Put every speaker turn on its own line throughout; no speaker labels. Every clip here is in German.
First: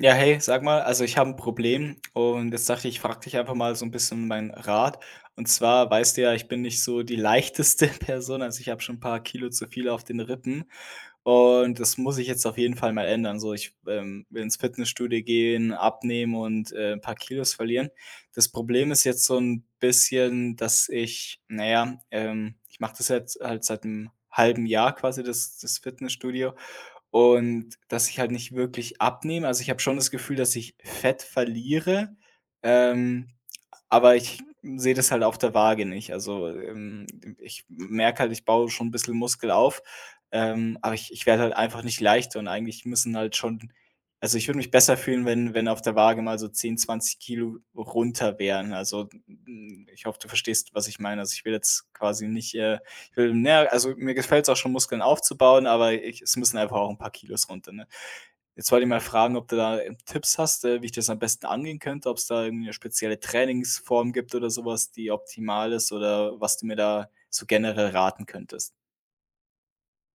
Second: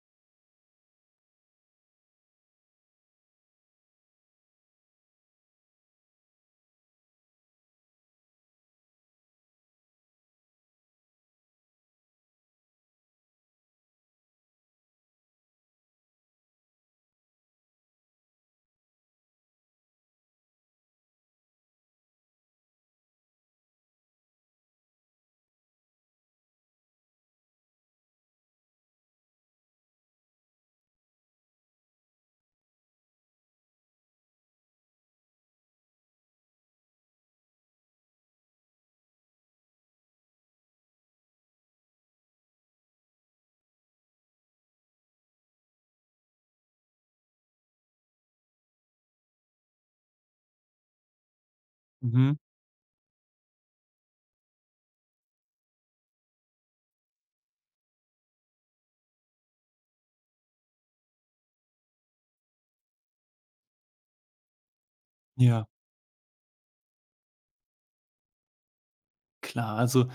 Ja, hey, sag mal, also ich habe ein Problem und jetzt dachte ich, ich frage dich einfach mal so ein bisschen meinen Rat. Und zwar weißt du ja, ich bin nicht so die leichteste Person, also ich habe schon ein paar Kilo zu viel auf den Rippen und das muss ich jetzt auf jeden Fall mal ändern. So, ich, will ins Fitnessstudio gehen, abnehmen und 'n paar Kilos verlieren. Das Problem ist jetzt so ein bisschen, dass ich naja, ich mache das jetzt halt seit einem halben Jahr quasi das Fitnessstudio und dass ich halt nicht wirklich abnehme. Also, ich habe schon das Gefühl, dass ich Fett verliere, ähm, aber ich sehe das halt auf der Waage nicht. Also, ich merke halt, ich baue schon ein bisschen Muskel auf, aber ich werde halt einfach nicht leichter und eigentlich müssen halt schon also, ich würde mich besser fühlen, wenn auf der Waage mal so 10, 20 Kilo runter wären. Also, ich hoffe, du verstehst, was ich meine. Also, ich will jetzt quasi
Mhm.
nicht, na ja, also mir gefällt es auch schon, Muskeln aufzubauen, aber ich es müssen einfach auch ein paar Kilos runter, ne? Jetzt wollte ich mal fragen, ob du da, Tipps hast, wie ich das am besten angehen könnte, ob es da irgendwie 'ne spezielle Trainingsform gibt oder sowas, die
Ja.
optimal ist oder was du mir da so generell raten könntest?
Klar, also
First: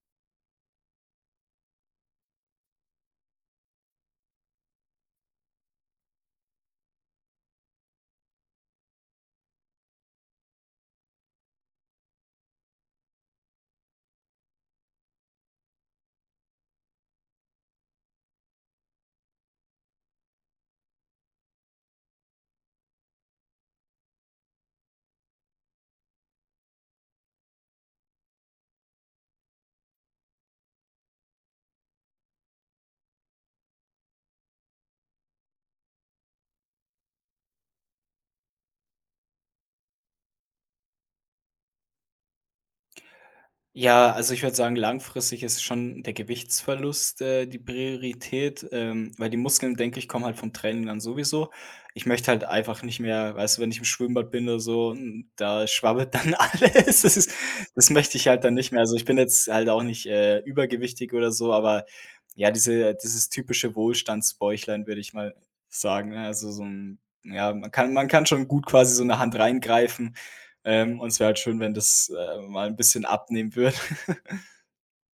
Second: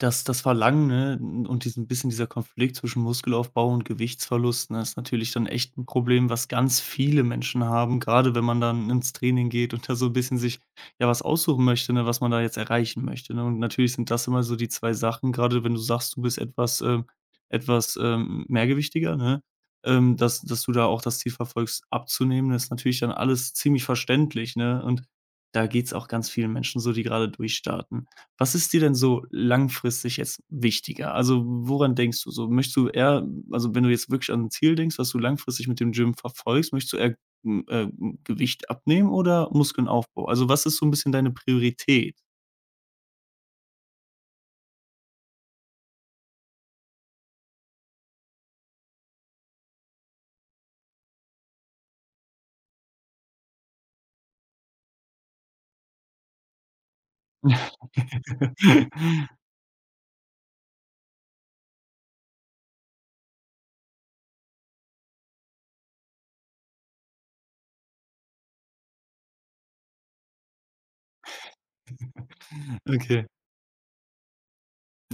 das Verlangen, ne, und diesen bisschen dieser Konflikt zwischen Muskelaufbau und Gewichtsverlust, ne, ist natürlich dann echt ein Problem, was ganz viele Menschen haben. Gerade wenn man dann ins Training geht und da so ein bisschen sich, ja, was aussuchen möchte, ne, was man da jetzt erreichen möchte, ne? Und natürlich sind das immer so die 2 Sachen. Gerade wenn du sagst, du bist etwas, etwas, mehrgewichtiger, ne, dass du da auch das Ziel verfolgst, abzunehmen, ist natürlich dann alles ziemlich verständlich, ne? Und da geht's auch ganz vielen Menschen so, die gerade durchstarten. Was ist dir denn so langfristig jetzt wichtiger? Also, woran denkst du so? Möchtest du eher also, wenn du jetzt wirklich an 'n Ziel denkst, was du langfristig mit dem Gym verfolgst, möchtest du eher, Gewicht abnehmen oder Muskelaufbau? Also, was ist so ein bisschen deine Priorität?
Ja, also ich würde sagen, langfristig ist schon der Gewichtsverlust, die Priorität, weil die Muskeln, denke ich, kommen halt vom Training dann sowieso. Ich möchte halt einfach nicht mehr, weißt du, wenn ich im Schwimmbad bin oder so, da schwabbelt dann alles. Das ist, das möchte ich halt dann nicht mehr. Also ich bin jetzt halt auch nicht übergewichtig oder so, aber ja, dieses typische Wohlstandsbäuchlein, würde ich mal sagen. Ne? Also so ein, ja, man kann schon gut quasi so eine Hand reingreifen. Und es wäre halt schön, wenn das, mal ein bisschen
Okay.
abnehmen würde.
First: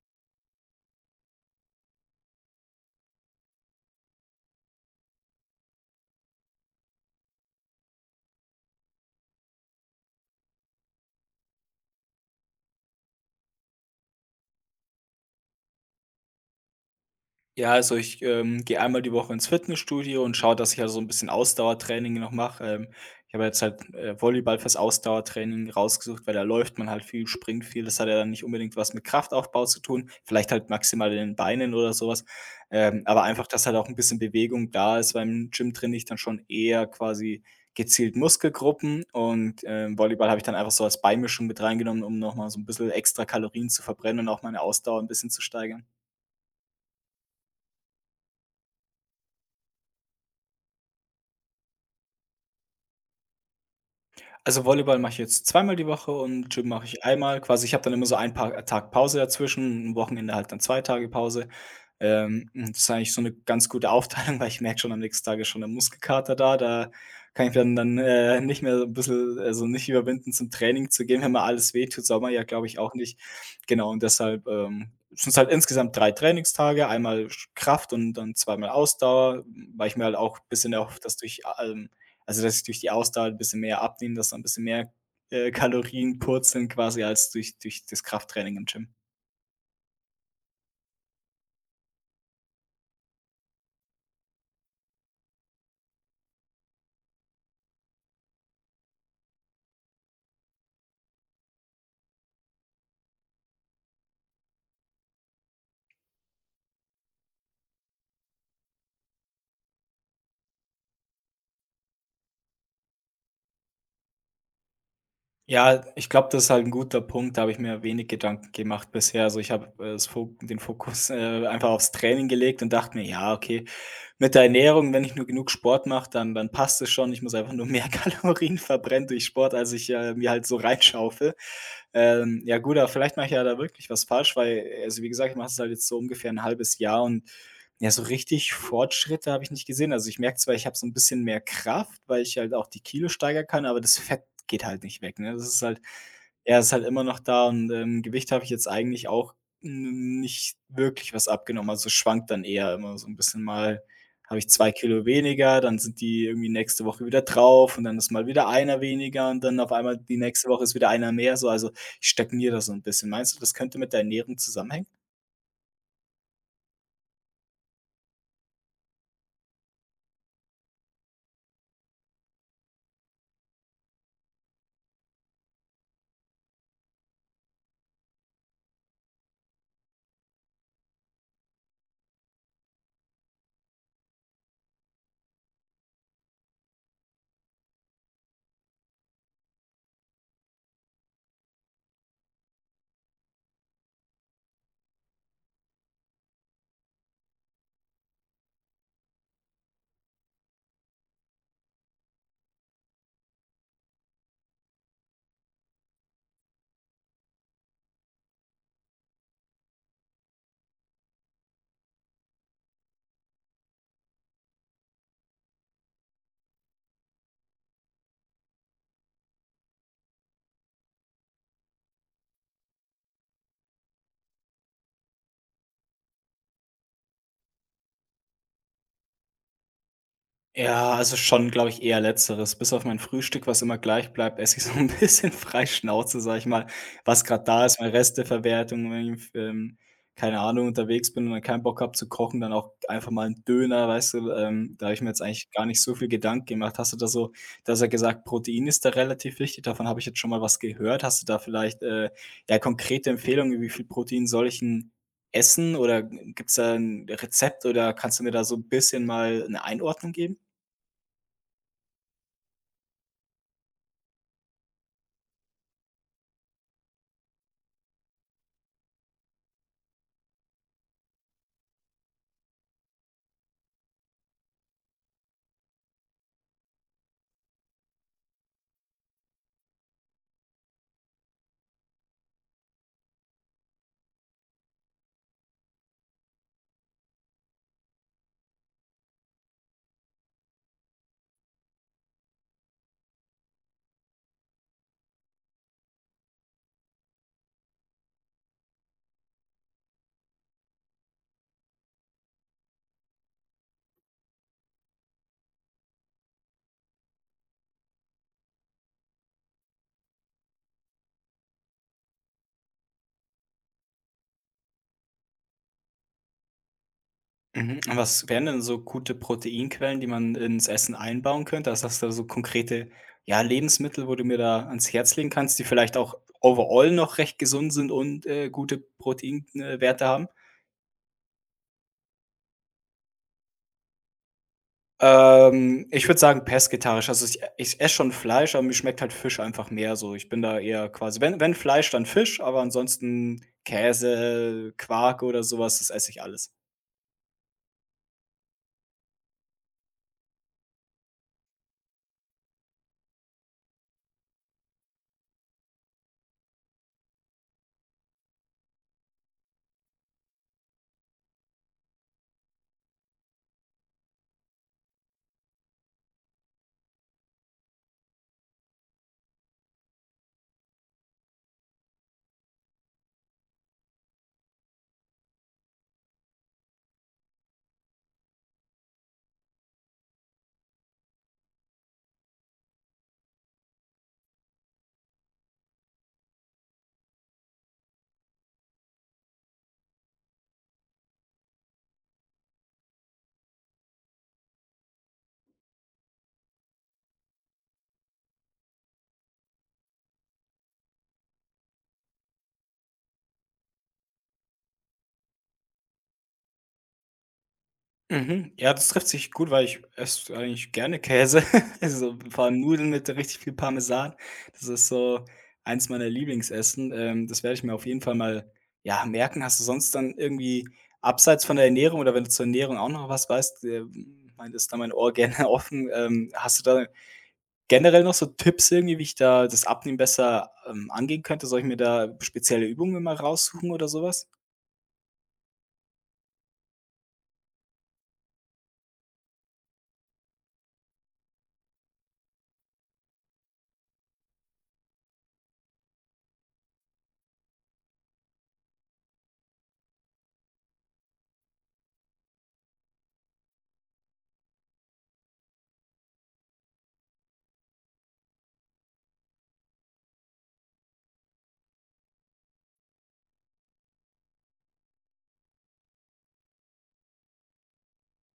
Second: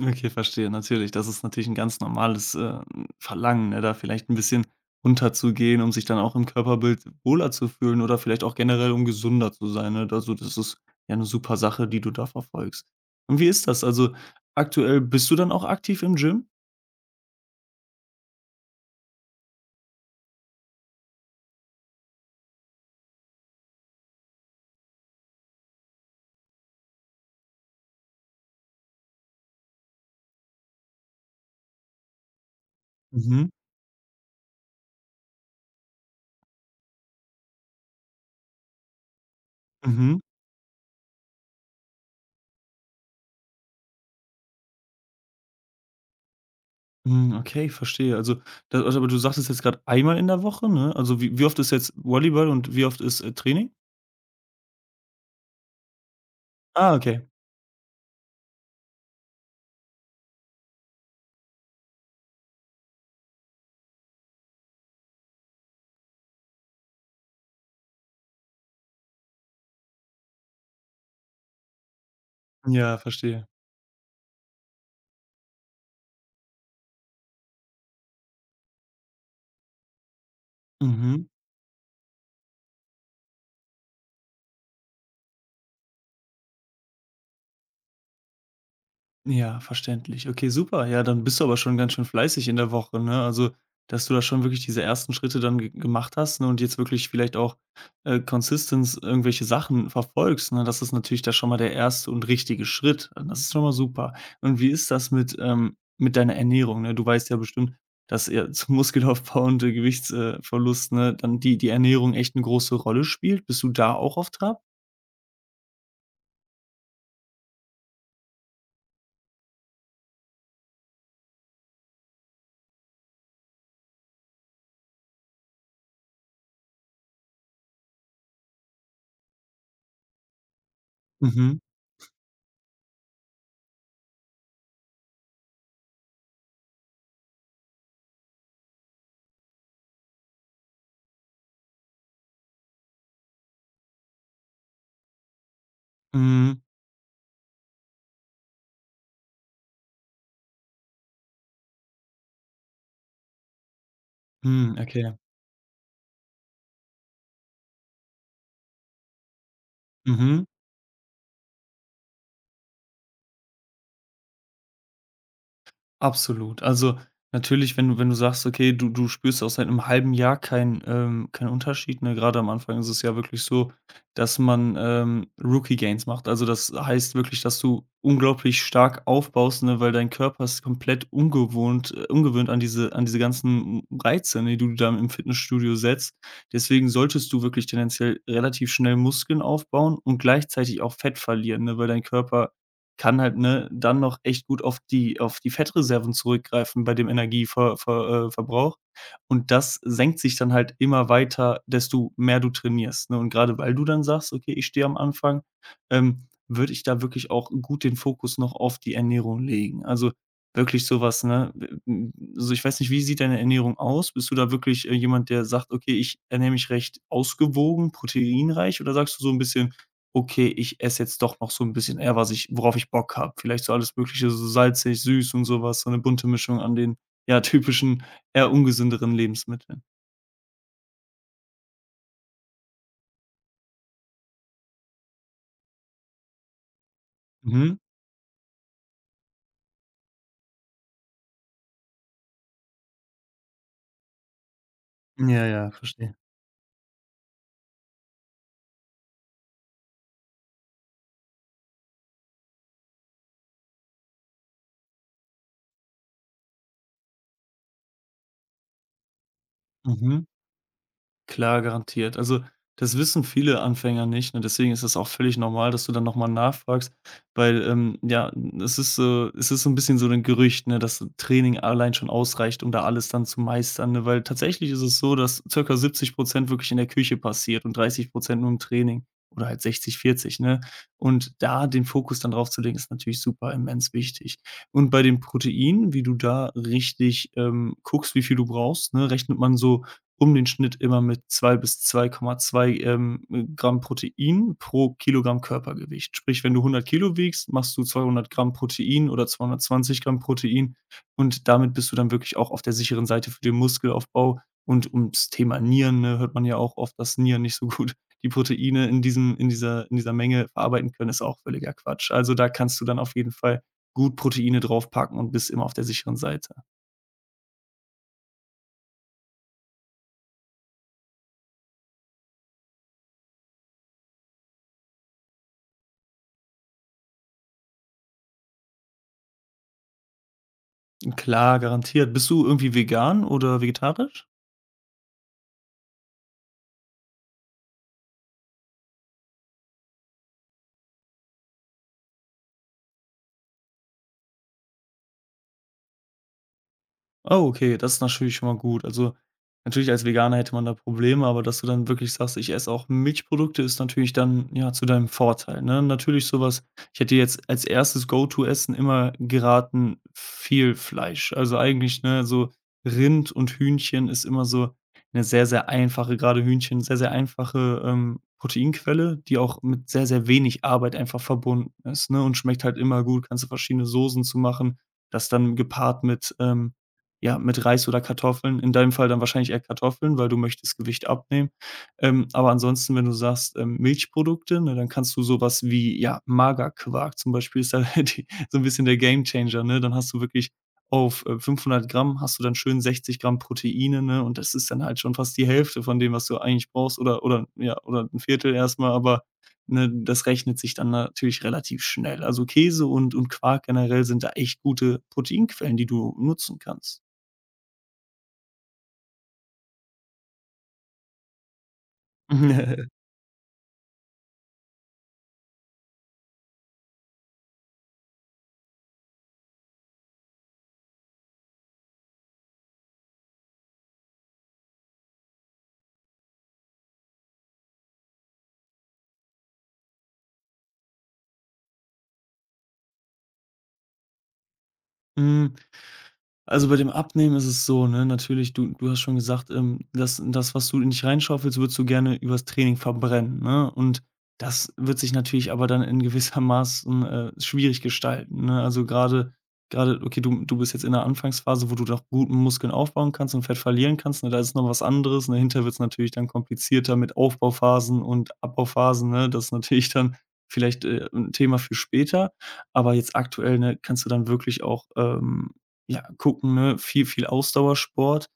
Okay, verstehe, natürlich. Das ist natürlich ein ganz normales, Verlangen, ne, da vielleicht ein bisschen runterzugehen, um sich dann auch im Körperbild wohler zu fühlen oder vielleicht auch generell, um gesunder zu sein, ne? Also, das ist ja eine super Sache, die du da verfolgst. Und wie ist das? Also, aktuell bist du dann auch aktiv im Gym?
Ja, also ich, gehe einmal die Woche ins Fitnessstudio und schaue, dass ich also so ein bisschen Ausdauertraining noch mache. Ich habe jetzt halt, Volleyball fürs Ausdauertraining rausgesucht, weil da läuft man halt viel, springt viel. Das hat ja dann nicht unbedingt was mit Kraftaufbau zu tun, vielleicht halt maximal in den Beinen oder sowas. Aber einfach,
Mhm.
dass halt auch ein bisschen Bewegung da ist, beim Gym trainiere ich dann schon eher quasi gezielt Muskelgruppen und,
Mhm.
Volleyball habe ich dann einfach so als Beimischung mit reingenommen, um noch mal so ein bisschen extra Kalorien zu verbrennen und auch meine Ausdauer ein bisschen zu steigern.
Hm, okay, verstehe. Also, da also, aber du sagtest jetzt gerade einmal in der Woche, ne? Also, wie oft ist jetzt Volleyball und wie oft ist, Training?
Also, Volleyball mache ich jetzt zweimal die Woche und Gym mache
Ah,
ich
okay.
einmal. Quasi, ich habe dann immer so einen Pa Tag Pause dazwischen, am Wochenende halt dann 2 Tage Pause. Und das ist eigentlich so eine ganz gute Aufteilung, weil ich merke schon am nächsten Tag ist schon der Muskelkater da. Da kann ich dann, nicht mehr so 'n bisschen also, nicht überwinden, zum Training zu gehen, wenn mir alles wehtut. Sommer ja, glaube ich, auch
Ja,
nicht.
verstehe.
Genau, und deshalb, sind es halt insgesamt 3 Trainingstage, einmal Kraft und dann zweimal Ausdauer, weil ich mir halt auch ein bisschen erhoffe,
Mhm.
dass ich durch die Ausdauer ein bisschen mehr abnehme, dass da ein bisschen mehr, Kalorien purzeln quasi als durch das Krafttraining im Gym.
Ja, verständlich. Okay, super. Ja, dann bist du aber schon ganz schön fleißig in der Woche, ne? Also, dass du da schon wirklich diese ersten Schritte dann ge gemacht hast, ne, und jetzt wirklich vielleicht auch, consistence irgendwelche Sachen verfolgst, ne? Das ist natürlich da schon mal der erste und richtige Schritt. Und das ist schon mal super. Und wie ist das mit deiner Ernährung, ne? Du weißt ja bestimmt, dass ja zum Muskelaufbau und, Gewichts Verlust, ne, dann die Ernährung echt 'ne große Rolle spielt. Bist du da auch auf Trab?
Ja, ich glaube, das ist halt ein guter Punkt, da habe ich mir wenig Gedanken gemacht bisher. Also, ich habe, das Fo den Fokus, einfach aufs Training gelegt und dachte mir: „Ja, okay, mit der Ernährung, wenn ich nur genug Sport mache, dann passt es schon. Ich muss einfach nur mehr Kalorien verbrennen durch Sport, als ich, mir halt so reinschaufel.
Mhm.
Ja gut, aber vielleicht mache ich ja da wirklich was falsch, weil also, wie gesagt, ich mache es halt jetzt so ungefähr ein halbes Jahr und ja, so richtig Fortschritte habe ich nicht gesehen. Also, ich merke zwar, ich habe so 'n bisschen mehr Kraft, weil ich halt auch die Kilo steigern kann, aber das Fett geht halt nicht weg, ne? Das ist halt ja,
Mhm.
ist halt immer noch da und, Gewicht habe ich jetzt eigentlich auch n nicht wirklich was abgenommen. Also, es schwankt dann eher immer so 'n bisschen. Mal habe ich 2
Mhm.
Kilo
Okay.
weniger, dann sind die irgendwie nächste Woche wieder drauf und dann ist mal wieder einer weniger und dann auf einmal die
Mhm.
nächste Woche ist wieder einer mehr so. Also, ich stagniere da so 'n bisschen. Meinst du, das könnte mit der Ernährung zusammenhängen?
Absolut. Also, natürlich, wenn du wenn du sagst, okay, du spürst auch seit einem halben Jahr keinen, keinen Unterschied, ne? Gerade am Anfang ist es ja wirklich so, dass man, Rookie Gains macht. Also, das heißt wirklich, dass du unglaublich stark aufbaust, ne, weil dein Körper ist komplett ungewohnt ungewöhnt an diese ganzen Reize, ne, die du da im Fitnessstudio setzt. Deswegen solltest du wirklich tendenziell relativ schnell Muskeln aufbauen und gleichzeitig auch Fett verlieren, ne, weil dein Körper kann halt, ne, dann noch echt gut auf die Fettreserven zurückgreifen bei dem Energiever Ver Verbrauch. Und das senkt sich dann halt immer weiter, desto mehr du trainierst, ne? Und grade weil du dann sagst: „Okay, ich stehe am Anfang“, würde ich da wirklich auch gut den Fokus noch auf die Ernährung legen. Also, wirklich so was, ne? W m Also, ich weiß nicht, wie sieht deine Ernährung aus? Bist du da wirklich, jemand, der sagt: „Okay, ich ernähre mich recht ausgewogen, proteinreich“, oder sagst du so 'n bisschen okay, ich esse jetzt doch noch so ein bisschen eher, was ich worauf ich Bock habe. Vielleicht so alles Mögliche, so salzig, süß und sowas, so eine bunte Mischung an den, ja, typischen, eher ungesünderen Lebensmitteln.
Ja, also schon, glaube ich, eher Letzteres. Bis auf mein Frühstück, was immer gleich bleibt, esse ich so ein bisschen frei Schnauze, sag ich mal, was gerade da
Mhm.
ist, meine Resteverwertung, wenn ich, keine Ahnung, unterwegs bin und dann keinen Bock habe zu kochen, dann auch einfach mal 'n Döner, weißt du? Da habe ich mir jetzt
Ja,
eigentlich gar
ja,
nicht so viel
verstehe.
Gedanken gemacht. Hast du da so du hast du ja gesagt, Protein ist da relativ wichtig, davon habe ich jetzt schon mal was gehört. Hast du da vielleicht, ja, konkrete Empfehlungen, wie viel Protein soll ich 'n essen oder gibt es da ein Rezept oder kannst du mir da so ein bisschen mal eine Einordnung
Mhm.
geben?
Klar, garantiert. Also, das wissen viele Anfänger nicht, ne? Deswegen ist es auch völlig normal, dass du dann noch mal nachfragst, weil, ja, es ist so ein bisschen so ein Gerücht, ne, dass Training allein schon ausreicht, um da alles dann zu meistern, ne? Weil tatsächlich ist es so, dass circa 70% wirklich in der Küche passiert und 30% nur im Training oder halt 60, 40, ne? Und da den Fokus dann drauf zu legen, ist natürlich super immens wichtig. Und bei den Proteinen, wie du da richtig, guckst, wie viel du brauchst, ne, rechnet man so um den Schnitt immer mit 2 bis 2,2, Gramm Protein pro Kilogramm Körpergewicht. Sprich, wenn du 100 Kilo wiegst, machst du 200 Gramm Protein oder 220 Gramm Protein und damit bist du dann wirklich auch auf der sicheren Seite für den Muskelaufbau. Und ums Thema Nieren, ne, hört man ja auch oft, dass Nieren nicht so gut die Proteine in diesem in dieser Menge verarbeiten können, ist auch völliger Quatsch. Also, da kannst du dann auf jeden Fall gut Proteine draufpacken und bist immer auf der sicheren Seite.
Mhm, und was wären denn so gute Proteinquellen, die man ins Essen einbauen könnte? Also, hast du da so konkrete, ja, Lebensmittel, wo du mir da ans Herz legen kannst, die vielleicht auch overall noch recht gesund sind und, gute Proteinwerte haben?
Klar, garantiert. Bist du irgendwie vegan oder vegetarisch?
Ich würde sagen pesketarisch. Also, ich esse schon Fleisch, aber mir schmeckt halt Fisch einfach mehr so. Ich bin da eher quasi wenn Fleisch, dann Fisch, aber ansonsten Käse, Quark oder sowas das esse ich alles.
Oh, okay, das ist natürlich schon mal gut. Also, natürlich als Veganer hätte man da Probleme, aber dass du dann wirklich sagst: „Ich esse auch Milchprodukte“, ist natürlich dann, ja, zu deinem Vorteil, ne? Natürlich sowas, ich hätte jetzt als erstes Go-to-Essen immer geraten, viel Fleisch. Also, eigentlich, ne, so Rind und Hühnchen ist immer so eine sehr, sehr einfache gerade Hühnchen, sehr, sehr einfache, Proteinquelle, die auch mit sehr, sehr wenig Arbeit einfach verbunden ist, ne, und schmeckt halt immer gut. Kannst du verschiedene Soßen zu machen, das dann gepaart mit, ja, mit Reis oder Kartoffeln. In deinem Fall dann wahrscheinlich eher Kartoffeln, weil du möchtest Gewicht abnehmen. Aber ansonsten, wenn du sagst, Milchprodukte, ne, dann kannst du sowas wie, ja, Magerquark zum Beispiel ist da die so ein bisschen der Gamechanger, ne? Dann hast du wirklich auf, 500 Gramm hast du dann schön 60 Gramm Proteine, ne? Und das ist dann halt schon fast die Hälfte von dem, was du eigentlich brauchst oder ja, oder ein Viertel erstmal aber, ne, das rechnet sich dann natürlich relativ schnell. Also Käse und Quark generell sind da echt gute Proteinquellen, die du nutzen kannst.
Mhm. Ja, das trifft sich gut, weil ich esse eigentlich gerne Käse. Also, vor allem Nudeln mit richtig viel Parmesan. Das ist so eins meiner Lieblingsessen. Das werde ich mir auf jeden Fall mal, ja, merken. Hast du sonst dann irgendwie abseits von der Ernährung oder wenn du zur Ernährung auch noch was weißt, ist da mein Ohr gerne offen. Hast du da generell noch so Tipps irgendwie, wie ich da das Abnehmen besser, angehen könnte? Soll ich mir da spezielle Übungen mal raussuchen oder sowas?
Hm, also, bei dem Abnehmen ist es so, ne, natürlich, du hast schon gesagt, das das, was du in dich reinschaufelst, würdest du gerne übers Training verbrennen, ne? Und das wird sich natürlich aber dann in gewissermaßen, schwierig gestalten, ne? Also, gerade, okay, du bist jetzt in der Anfangsphase, wo du noch guten Muskeln aufbauen kannst und Fett verlieren kannst, ne? Da ist noch was anderes, ne? Dahinter wird es natürlich dann komplizierter mit Aufbauphasen und Abbauphasen, ne? Das ist natürlich dann vielleicht, 'n Thema für später, aber jetzt aktuell, ne, kannst du dann wirklich auch, ja, gucken, ne? Viel, viel Ausdauersport,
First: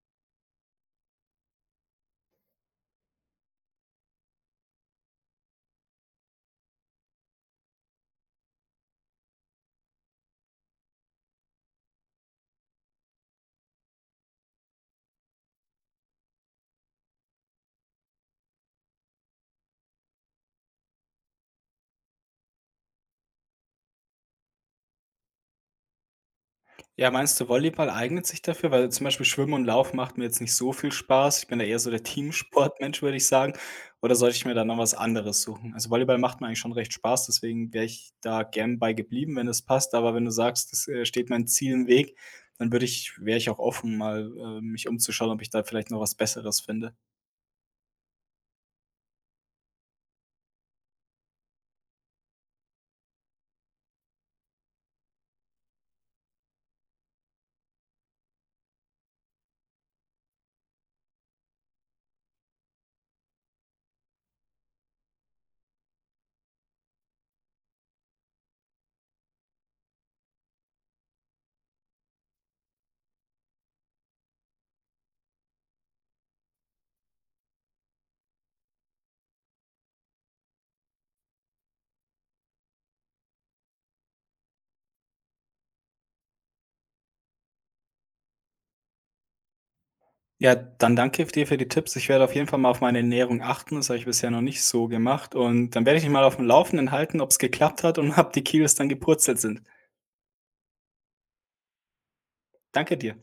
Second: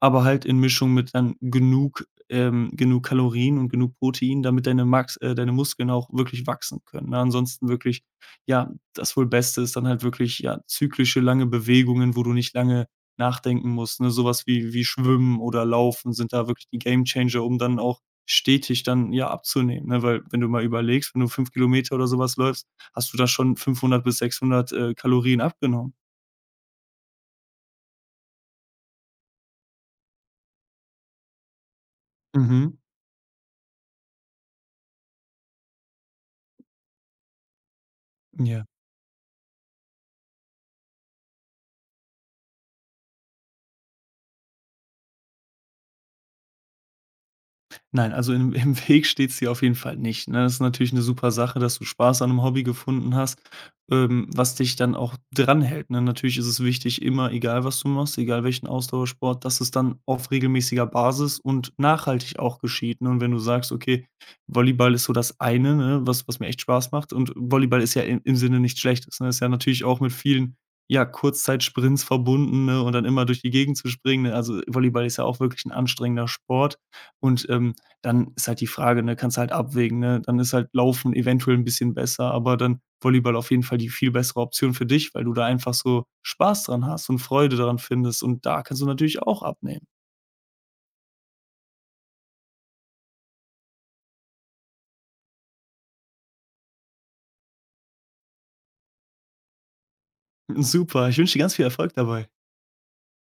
aber halt in Mischung mit dann genug genug Kalorien und genug Protein, damit deine Max deine Muskeln auch wirklich wachsen können, ne? Ansonsten wirklich, ja, das wohl Beste ist dann halt wirklich, ja, zyklische, lange Bewegungen, wo du nicht lange nachdenken musst, ne? Sowas wie Schwimmen oder Laufen sind da wirklich die Game Changer, um dann auch stetig dann, ja, abzunehmen, ne? Weil wenn du mal überlegst, wenn du 5 Kilometer oder sowas läufst, hast du da schon 500 bis 600 Kalorien abgenommen.
Ja, meinst du, Volleyball eignet sich dafür? Weil zum Beispiel Schwimmen und Laufen macht mir jetzt nicht so viel Spaß. Ich bin da eher so der
Mhm.
Teamsportmensch, würde ich sagen. Oder sollte ich mir da noch was anderes suchen? Also Volleyball macht mir eigentlich schon recht Spaß, deswegen wäre ich da
Ja.
gern bei geblieben, wenn es passt. Aber wenn du sagst, das steht mein Ziel im Weg, dann würde ich, wäre ich auch offen, mal mich umzuschauen, ob ich da vielleicht noch was Besseres finde.
Nein, also im im Weg steht's dir auf jeden Fall nicht, ne? Das ist natürlich eine super Sache, dass du Spaß an einem Hobby gefunden hast, was dich dann auch dranhält, ne? Natürlich ist es wichtig, immer, egal was du machst, egal welchen Ausdauersport, dass es dann auf regelmäßiger Basis und nachhaltig auch geschieht, ne? Und wenn du sagst: „Okay, Volleyball ist so das eine, ne, was mir echt Spaß macht“ und Volleyball ist ja im im Sinne nichts Schlechtes, ne? Ist ja natürlich auch mit vielen, ja, Kurzzeitsprints verbunden, ne, und dann immer durch die Gegend zu springen, ne? Also, Volleyball ist ja auch wirklich ein anstrengender Sport und, dann ist halt die Frage, ne, kannst halt abwägen, ne? Dann ist halt Laufen eventuell ein bisschen besser, aber dann Volleyball auf jeden Fall die viel bessere Option für dich, weil du da einfach so Spaß dran hast und Freude daran findest und da kannst du natürlich auch abnehmen.
Ja, dann danke dir für die Tipps. Ich werde auf jeden Fall mal auf meine Ernährung achten. Das habe ich bisher noch nicht so gemacht. Und dann werde ich mich mal auf dem Laufenden halten, ob es geklappt hat und ob die Kilos dann gepurzelt sind.
Super, ich wünsche dir ganz viel Erfolg dabei.
Danke dir.